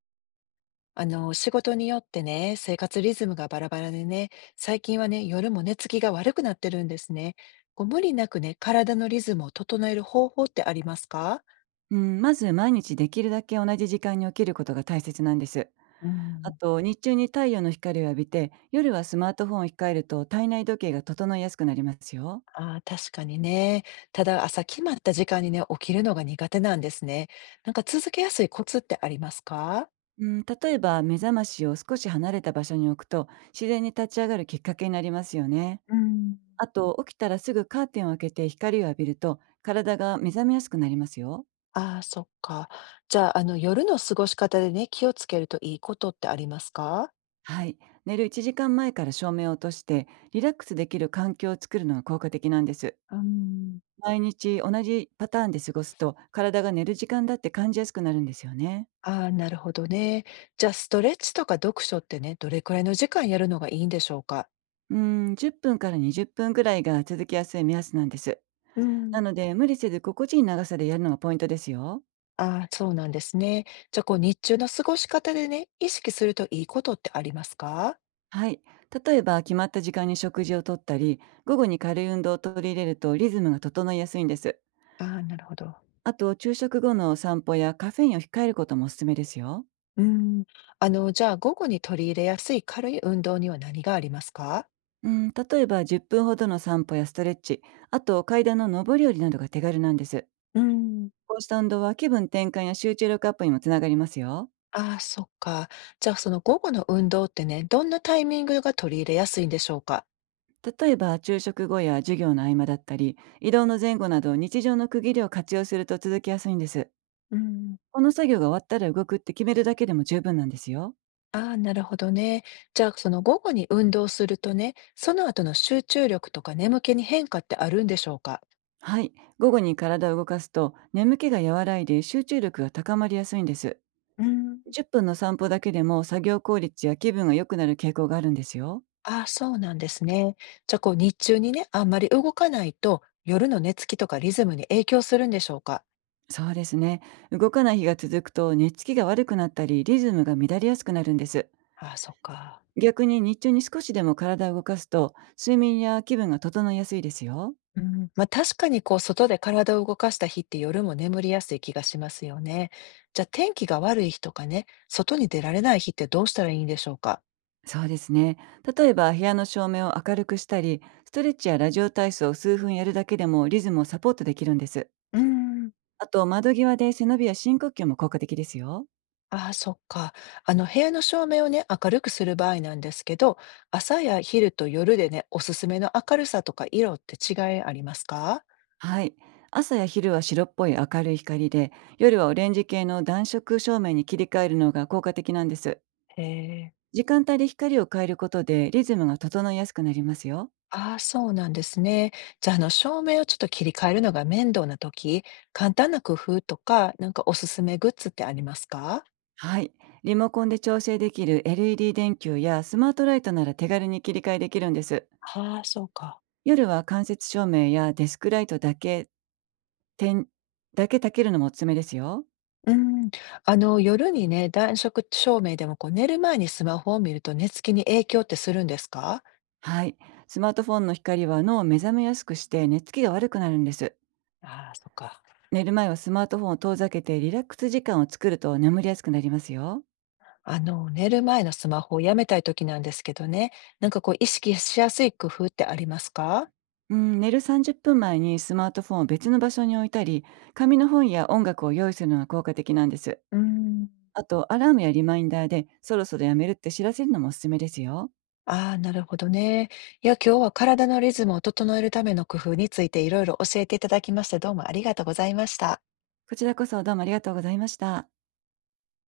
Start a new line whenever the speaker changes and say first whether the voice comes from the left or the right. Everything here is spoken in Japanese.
left: 仕事によってね、生活リズムがバラバラでね、最近はね、夜も寝つきが悪くなってるんですね。こう無理なくね、体のリズムを整える方法ってありますか？
right: うん、まず毎日できるだけ同じ時間に起きることが大切なんです。
left: う
right: あ
left: ん。
right: と日中に太陽の光を浴びて夜はスマートフォンを控えると体内時計が整いやすくなりますよ。
left: ああ、確かにね。ただ朝決まった時間にね、起きるのが苦手なんですね。なんか続けやすいコツってありますか？
right: うん、例えば目覚ましを少し離れた場所に置くと自然に立ち上がるきっかけになりますよね。
left: うん。
right: あと起きたらすぐカーテンを開けて光を浴びると体が目覚めやすくなりますよ。
left: ああ、そっか。じゃあ、夜の過ごし方でね、気をつけるといいことってありますか？
right: はい。寝る1時間前から照明を落としてリラックスできる環境を作るのが効果的なんです。
left: うん。
right: 毎日同じパターンで過ごすと、体が寝る時間だって感じやすくなるんですよね。
left: ああ、なるほどね。じゃあ、ストレッチとか読書ってね、どれくらいの時間やるのがいいんでしょうか？
right: うん、10分から20分ぐらいが続きやすい目安なんです。
left: うん。
right: なので、無理せず心地いい長さでやるのがポイントですよ。
left: ああ、そうなんですね。じゃあ、こう、日中の過ごし方でね、意識するといいことってありますか？
right: はい。例えば、決まった時間に食事をとったり、午後に軽い運動を取り入れるとリズムが整いやすいんです。
left: ああ、なるほど。
right: あと、昼食後のお散歩やカフェインを控えることもおすすめですよ。
left: うーん。じゃあ、午後に取り入れやすい軽い運動には何がありますか？
right: うん、例えば10分ほどの散歩やストレッチ、あと階段の上り下りなどが手軽なんです。
left: うん。
right: こうした運動は気分転換や集中力アップにもつながりますよ。
left: ああ、そっか。じゃあ、その午後の運動ってね、どんなタイミングが取り入れやすいんでしょうか？
right: 例えば昼食後や授業の合間だったり、移動の前後など日常の区切りを活用すると続きやすいんです。
left: うん。
right: この作業が終わったら動くって決めるだけでも十分なんですよ。
left: ああ、なるほどね。じゃあ、その午後に運動するとね、その後の集中力とか眠気に変化ってあるんでしょうか？
right: はい。午後に体を動かすと眠気が和らいで集中力が高まりやすいんです。
left: うーん。
right: 10分の散歩だけでも作業効率や気分が良くなる傾向があるんですよ。
left: ああ、そうなんですね。じゃあ、こう日中にね、あんまり動かないと、夜の寝つきとかリズムに影響するんでしょうか？
right: そうですね。動かない日が続くと寝つきが悪くなったり、リズムが乱れやすくなるんです。
left: ああ、そっか。
right: 逆に日中に少しでも体を動かすと睡眠や気分が整いやすいですよ。
left: うん、まあ、確かにこう外で体を動かした日って夜も眠りやすい気がしますよね。じゃあ、天気が悪い日とかね、外に出られない日ってどうしたらいいんでしょうか？
right: そうですね。例えば部屋の照明を明るくしたり、ストレッチやラジオ体操を数分やるだけでもリズムをサポートできるんです。
left: うーん。
right: あと、窓際で背伸びや深呼吸も効果的ですよ。
left: ああ、そっか。部屋の照明をね、明るくする場合なんですけど、朝や昼と夜でね、おすすめの明るさとか色って違いありますか？
right: はい。朝や昼は白っぽい明るい光で、夜はオレンジ系の暖色照明に切り替えるのが効果的なんです。
left: へえ、
right: 時間帯で光を変えることでリズムが整いやすくなりますよ。
left: ああ、そうなんですね。じゃあ、照明をちょっと切り替えるのが面倒な時、簡単な工夫とか、なんかおすすめグッズってありますか？
right: はい。リモコンで調整できる LED 電球やスマートライトなら手軽に切り替えできるんです。
left: ああ、そうか。
right: 夜は間接照明やデスクライトだけ、点、だけ焚けるのもおすすめですよ。
left: うん、あの夜にね、暖色照明でもこう寝る前にスマホを見ると寝つきに影響ってするんですか？
right: はい。スマートフォンの光は脳を目覚めやすくして寝つきが悪くなるんです。
left: ああ、そっか。
right: 寝る前はスマートフォンを遠ざけてリラックス時間を作ると眠りやすくなりますよ。
left: あの、寝る前のスマホをやめたい時なんですけどね、なんかこう意識しやすい工夫ってありますか？
right: うん、寝る30分前にスマートフォンを別の場所に置いたり、紙の本や音楽を用意するのが効果的なんです。
left: うーん。
right: あと、アラームやリマインダーで、そろそろやめるって知らせるのもおすすめですよ。
left: ああ、なるほどね。いや、今日は体のリズムを整えるための工夫についていろいろ教えていただきまして、どうもありがとうございました。
right: こちらこそどうもありがとうございました。